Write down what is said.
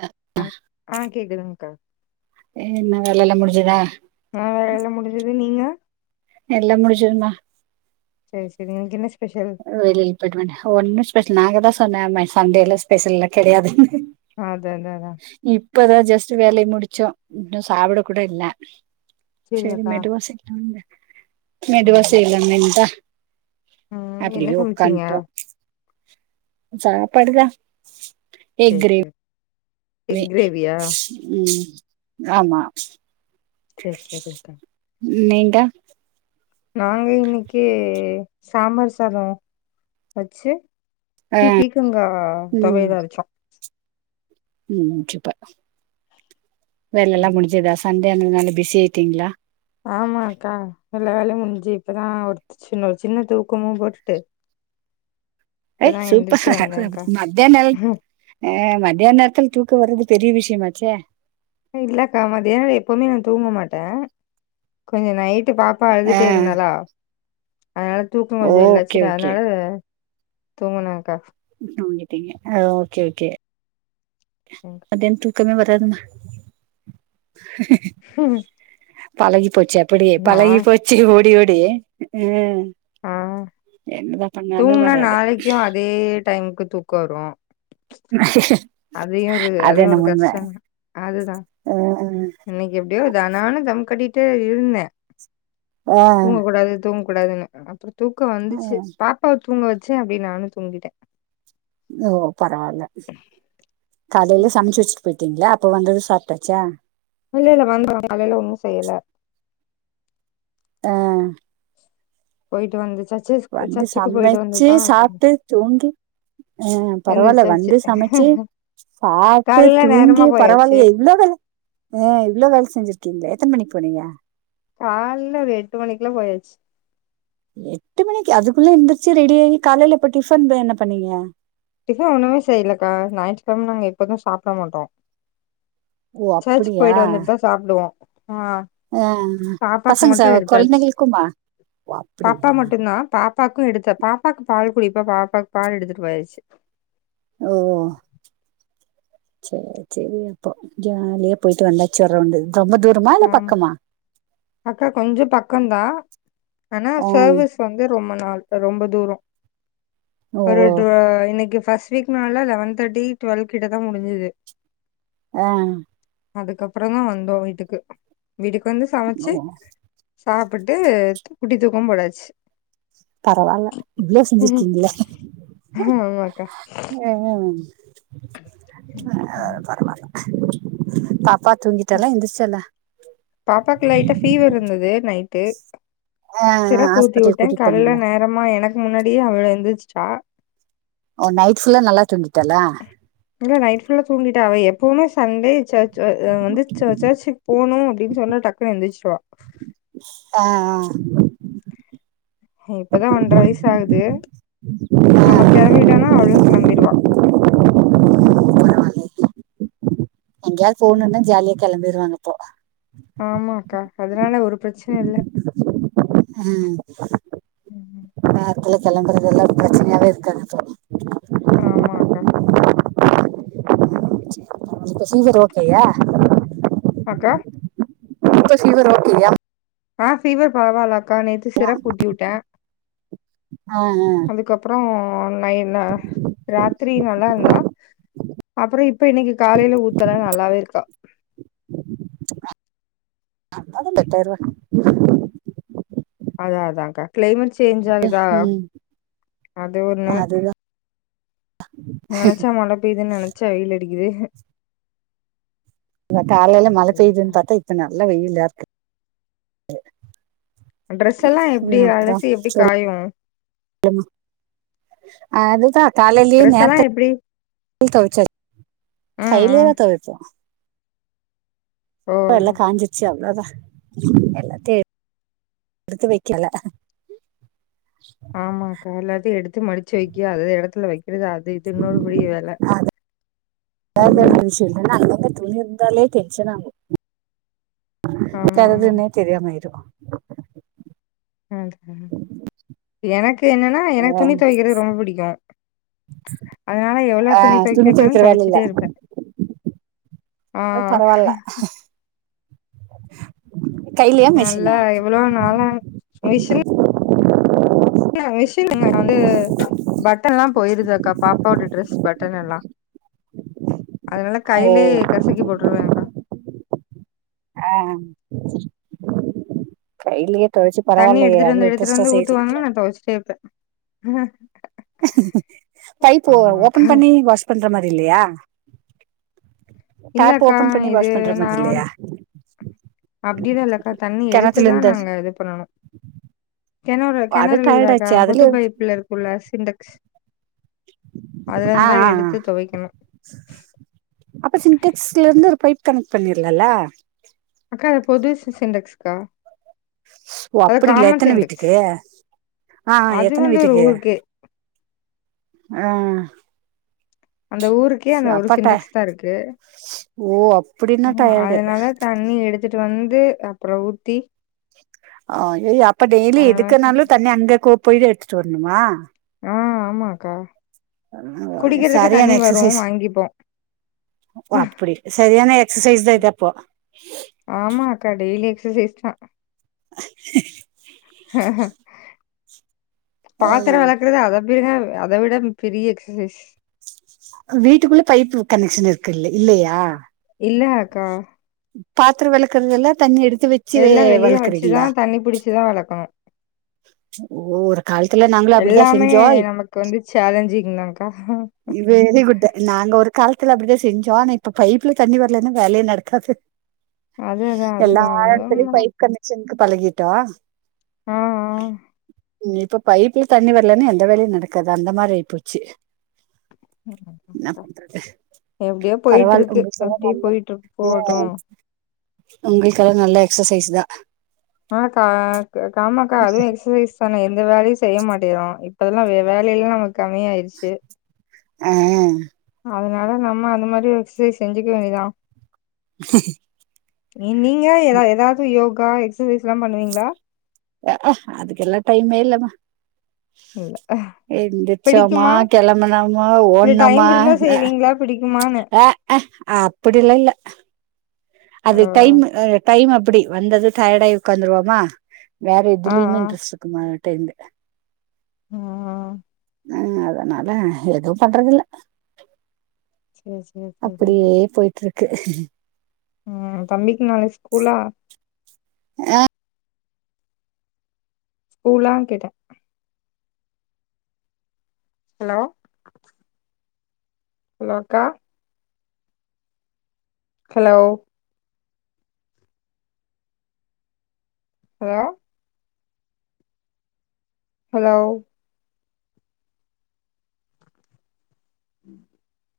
அ அ ஆ கேக்குதுங்கா ஏ என்ன வேலல்லா முடிஞ்சதா ஆ வேல முடிஞ்சது நீங்க எல்லா முடிஞ்சிருமா சரி சரிங்க இன்னிக்கு என்ன ஸ்பெஷல் வெளில போயிட்டுவன் ஒண்ணு ஸ்பெஷல் நாங்கதா சொன்ன ம சண்டேல்லா ஸ்பெஷல்லா கெடையாதுன்னு அதாங்க அதா இப்பதா ஜஸ்ட்டு வேலயை முடிச்சோ இன்னு சாப்ட கூட இல்ல செரி சேரி அக்கா மெதுவா செய்லாமங்க ஆ மெதுவா செய்லாமேன்தா ம் என்ன அப்படியே சமச்சீங்க உக்காந்துட்டோ சாப்பாடுதா சேரி சேரி மே ம் ஆமா சேரி சேரிங்க்கா ம் நீண்ட நாங்க இன்னைக்கி சாம்பார் சாதோ வச்சு ஆ பி பீக்கங்கா ம் தொவையல் அரச்சோ ம் சூப்பர் வேலைல்லா முடிஞ்சதா சண்டே அந்ததுனால பிசி ஆய்டீங்ளா ஆமா அக்கா எல்லா வேலையு முடிஞ்சு இப்பதா ஒரு சின்ன ஒரு சின்ன தூக்கமு போட்டுட்டு ஐ இப்பதா சூப்பர் எந்திரிச்சு வந்தேன்க்கா மத்தனல் அ மத்யான நேரத்துல தூக்க வர்றது பெரிய விஷயமாச்ச இல்லக்கா மதியானோ எப்பவுமே நா தூங்க மாட்ட கொஞ்சோ நைட்டு பாப்பா அழுதுட்டே ஆ இருந்தாளா அ தூக்கோ கொஞ்சோ இல்ல ஓகே சரி ஓகே அதனால தூங்குனாக்கா தூங்கிட்டீங்க அ ஓகே ஓகே தேங்க மத்தியானம் தூக்கமே வராதுமா ஹம் பழகி போச்சு அப்டியே பழகி போச்சு ஓடி ஓடி ம் ஆ என்னதா பண்ணாலு தூங்கனா வராது நாளைக்கு அதே டைமுக்கு தூக்க வரு ஆ ஹ ஹ அதையு ஒரு அது ஒரு கஷ்ட அதுதா அ இன்னைக்கு எப்டியோ தானான தம் கட்டிட்டு இருந்தே ஆ தூங்கக்க கூடாது தூங்க கூடாதுன்னு அப்புறோ தூக்க அ வந்துச்சு பாப்பாவை தூங்க வச்சே அப்படி நானு தூங்கிட்டே ஓ பரவால்ல காலையில சமைச்சு வெச்சுட் போயிருங்கிங்ளா அப்ப வந்து சாப்ட்டாச்சா இல்லெல்ல வந்தாங்க காலையில ஒன்னு செய்யல ஆ போயிட்டு வந்துச்சா வந்து சமைச்சு சாப்ட்டு தூங்கி அ பரவால்ல எந்திரிச்சாச்சு வந்து சமைச்சு சாப்டு காலைல நேரமா தூங்கி போயாச்சு பரவாலயே இவ்ளோ வேல ஆ இவ்வளோ வேல செஞ்சிருக்கீங்ளே எத்தன் மணிக்கி போனீங்க கால்ல ஒரு எட்டு மணிக்குலா போயாச்சு எட்டு மணிக்கு அதுக்குள்ள எந்திருச்சு ரெடி ஆகி காலைல இப்ப டிஃபன் என்ன பண்ணீங்க டிஃபன் ஒண்ணுமே செய்யில்லக்க ஞாயிற்றுக்கெழம நாங்க எப்பது சாப்ட மாட்டோ ஓ சர்ச்சு அப்படியா போயிட்டு வந்துட்டுதா சாப்டுவோ ஆ ஆ பாப்பாக்கு பசங்க ச மட்டு எடுத்தாச்சு கொழந்தைங்களுக்குமா ஓ பாப்பா அப்படியா மட்டும்தா பாப் பாப்பாவுக்கும் எடுத்த பாப்பாக்கு பால் குடிப்பா பாப்பாவுக்கு பால் எடுத்துட்டு போயாச்சு ஓ சேர் சேரி அப்போ ஜாலியே போயிட்டு வந்தாச்சு ஒர் ரௌண்டு ரொம்ப தூர ஆ அக்கா கொஞ்சோ பக்கோதா ஆனா ஆ சர்வீஸ் வந்து ரொம்ப நாள் ரொம்ப தூரோ ஓ ஒரு டூ இன்னைக்கி ஃபஸ்ட் வீக் நாள்ல லெவன் தேர்டி டுவல் கிட்ட தா முடிஞ்சது ஆ அதுக்கப்புறோ தா வந்தோ வீட்டுக்கு வீட்டுக்கு வந்து ஓ சமைச்சு சாப்ட்டுட்டு குட்டி தூக்கோ போடாச்சு பரவால்ல இவ்ளோ செஞ்சிருக்கீங்கள ஆமாக்கா ம் ஆ பரவல்ல [unintelligible] ப்பா தூங்கிடாலா ஏந்திறிச்சிட்டாளா பாப்பாக்கு லைட்டா பீவர் இருந்தது நைட்டு ஆ சிரப்பு ஊத்தி ஹாஸ்பிட்டல் உட்டே கூட்டிட்டு கால்ல போனீங்களா நேர மா எனக்கு முன்னாடிே அவ ஏந்துறிச்சுட்டா ஓ நைட் ஃபுல்லா நல்லா தூங்கிட்டாலா இல்ல நைட் ஃபுல்லா தூங்கிட்டா அவ எப்போவு சண்டே சர்ச் ச அ வந்து சர்ச்சுக்கு போணு அப்டி இப்டி சொன்னா டக்குன்ன எந்திரிச்சிருவா ஆ ஆ அவளுக் இப்பதா ஒன்ற வயசாகுது நம்ம கிளம்பிட்டானா அவளு கிளம்பிருவா எங்கேயாது போணுன்னா ஜாலியா கெளம்பிடுவாங்க அப்போ ஆமாக்கா அதனால அது ஒரு பிரச்சனையு இல்ல ம் ம் ம் நேரத்துல கெளம்புறதெல்லா பிரச்சனையாவே இருக்காது அப்போ ஆமாக்கா இந்த ப்ரொசீஜர் ஓகே யா அக்கா [unintelligible] ஃபீவர் ஓகே யா ஆ ஃபீவர் பரவால்லக்கா நேத்து சிரப்பு ஊத்தி விட்டே ஆ ஆ அதுக்கப் ப்புறோ நை ராத்திரி நல்லாருந்தா அப்புறோ இப் இப்ப இன்னைக்கி காலையில ஊத்தல நல்லாவேருக்கா [unintelligible] அதெல்ல தெர்ல அதா அதான்கா க்ளைமேட் சேஞ்ச் ஆகுதா ம் அது ஒண்ணு அதுதான் நெனச்சா மழ பெய்து நெனச்சா வெயில் அடிக்குது அ தாரேல மழ சரிக்கா பெய்துன் பாத்தா இப்ப நல்ல வெயில்லாருக்கு ட்ரெஸ் எல்லா எப்டி அலசி எப்டி காயு லமா அதுதா காலிலே ட்ரெஸ் எல்லா நேத்து எப்டி உ துவச்ச ம் ம் கைலேதா துவப்ப ஓ அ எல்லா காஞ்சிர்ச்சு அவ்ளோதா எல்லாத்தே எடுத்து வெக்கல ஆமான்கா எல்லாத்தையு எடுத்து மடிச்சு வைக்க அதது இடத்துல வை இதுல அது இது இன்னொருபடி வேல வே ம் விஷ்யு என்னன்னா அங்கங்க துணி இருந்தாலே டென்ஷன் ஆகு ஆமா ஆமா க்கதுதுனே தெரிமா இரு ம் எனக்கு என்னன்னா என ஆ, துணி துவைக்கிறது ரொம்ப பிடிக்கு அதனால எவ்ளோ ஆ, துணி துவக்க விட்டாலு துவைக்கிற வேலை இல்ல துவச்சிட்டே இருப்பே ஆ அ பரவால்ல [unintelligible] கையிலயா நல்ல மிஷினா எவ்ளோ நாளா விஷ்ஷுன் என்ன விஷயங்க வந்து பட்டன்ல்லா போயிருதா அக்கா பாப்பாவோட ட்ரெஸ் பட்டன் எல்லா அதனால ஓ கைலே கசக்கி போட்ருவன்க்கா ஆ கைலியே தண்ணி எடுத்துட்டு வந்து எடுத்துட்டு வந்து ஊத்துவாங்கு நா துவச்சிட்டே இருப்பே பைப்போ ஓபன் ஆமாக்கா பண்ணி வாஷ் பண்ற மாதி இல்லயா டேப் இல்லக்கா ஓபன் பண்ணி இது வாஷ் பண்ற மாதி இல்லையா அப்டிதா இல்லக்கா தண்ணி கிணத்துல எடுத்துதா இருந்து நாங்க இது பண்ணனு கெணறோ அது கெணறு டயர்ட் இல்லக்கா ஆச்சு பொது அதுலயே பைப்லர் உள்ள சிண்டக்ஸ் அதுல ஆ இந்தா ஆ ஆ. எடுத்து துவைக்கணு அப்ப சின்டெக்ஸ்ல இருந்து ஒரு பைப் கனெக் பண்ணிர்லல்ல அக்கா அத பொது சி சிண்டெக்ஸ்கா ஓ அது அப்படிங்களா காமன் எத்தன சென்டுக்ஸ் வீட்டுக்கு ஆ ஆ அது எத்தன வந்து ஒரு வீட்டுக்கு ஊருக்கே ஆ அந்த ஊருக்கே ச அந்த ஒரு அப்ப ட சிண்டக்ஸ் தா இருக்கு ஓ அப்படின்னா ம் டயர்டு அதனாலத் தண்ணி எடுத்துட்டு வந்து அப்ற ஊத்தி ஆ எய் அப்ப டெய்லி அ எதுக்குனாலு தண்ணி அங்க கோ போய்டு எடுத்துட்டு வரணுமா ஆ ஆமாக்கா குடிக்கிறதுக்கு சரியான தண்ணி வரும் எக்ஸசைஸ் வாங்கிப்போம். ஓ அப்படி சரியான எக்ஸசைஸ் தா இதப்போ ஆமா அக்கா டெய்லி எக்ஸசைஸ் தா ஹஹ பாத்திர ம். வெளக்குறது அத அப்யேதாவ்வு அத விட பெரிய எக்சசைஸ் வீட்டுக்குள்ள பைப்பு கனெக்ஷன் இருக்குல்லே இல்லையா இல்ல அக்கா பாத்துர வெளக்கறதெல்லா தண்ணி எடுத்து வை எல்லா வெளிய வச்சுதா தண்ணி பிடிச்சிதா வளக்கணு ஒ ஓர் காலத்துல நாங்களு எல்லாமே அப்டிதாசெஞ்சோம் இப் நமக்கு வந்து சேலஞ்சிங் தான்க்கா. வெரி குட்டு நாங்க ஒரு காலத்துல அப்டிதா செஞ்சோ ஆன இப்ப பைப்புல தண்ணி வரலன்னா வேலையே நடக்காது அது அதான் எல்லா அதுதான் ஆய்ர்த்திலயும் உண்மதான். பைப் கனெக்ஷன்க்கு பழகிட்டா ம் ம் இப்ப பைப்புல தண்ணி வரலன்னா எந்த வேலையும் நடக்காது அந்த மாரி ஆய்போச்சு என்ன ஆ. பண்றது எப்படியோ போயிட்டுருக்கு. அப்படியே பரவாயில்ல போயிட்டுருக்கு போகட்டும். [unintelligible] உங்களுக்கெல்லா நல்லா எக்ஸசைஸ் தா அ கா காமாக்கா அதுவு எக்ஸசைஸ் தானே எந்த வேலயு செய்ய மாட்டேகுறோ இப்ப அதெல்லா வே வேலயு நமக்கு கம்மியாயிருச்சு அ அதனால நம்ம அந்த மாரி எக்ஸசைஸ் செஞ்சுக்க வேண்டியதா நீங்க எதோ எதாவது யோகா எக்ஸசைஸ்ல்லா பண்ணுவீங்ளா அக்அ அதுகெல்லா டைமே இல்லமா இல்ல எந்திரிச்சோமா பிடிக்குமா கெளம்புனோமா இல்ல டைம் ஓடுணோமா இருந்தா செய்வீங்களா பிடிக்குமான்னு அ அப்பிடில்லா இல்ல ஓ, அது டைம் டைம் அப்டி வந்தது டயட்டாயி உட்காந்துருவமா வேற ஆ எதுலயுமே ஆ இன்ட்ரெஸ்ட் இருக்க மாட்டேந்து ம் ம் அதனால எதுவு பண்றதில்ல சேர் அப்டியே போயிட்டு இருக்கு ம் தம்பிக்கு நாளிக்கு ஸ்கூல்லா அ ஸ்கூல்லா கேட்ட ஹலோ ஹலோ அக்கா ஹலோ ஏ ஹலோ உம்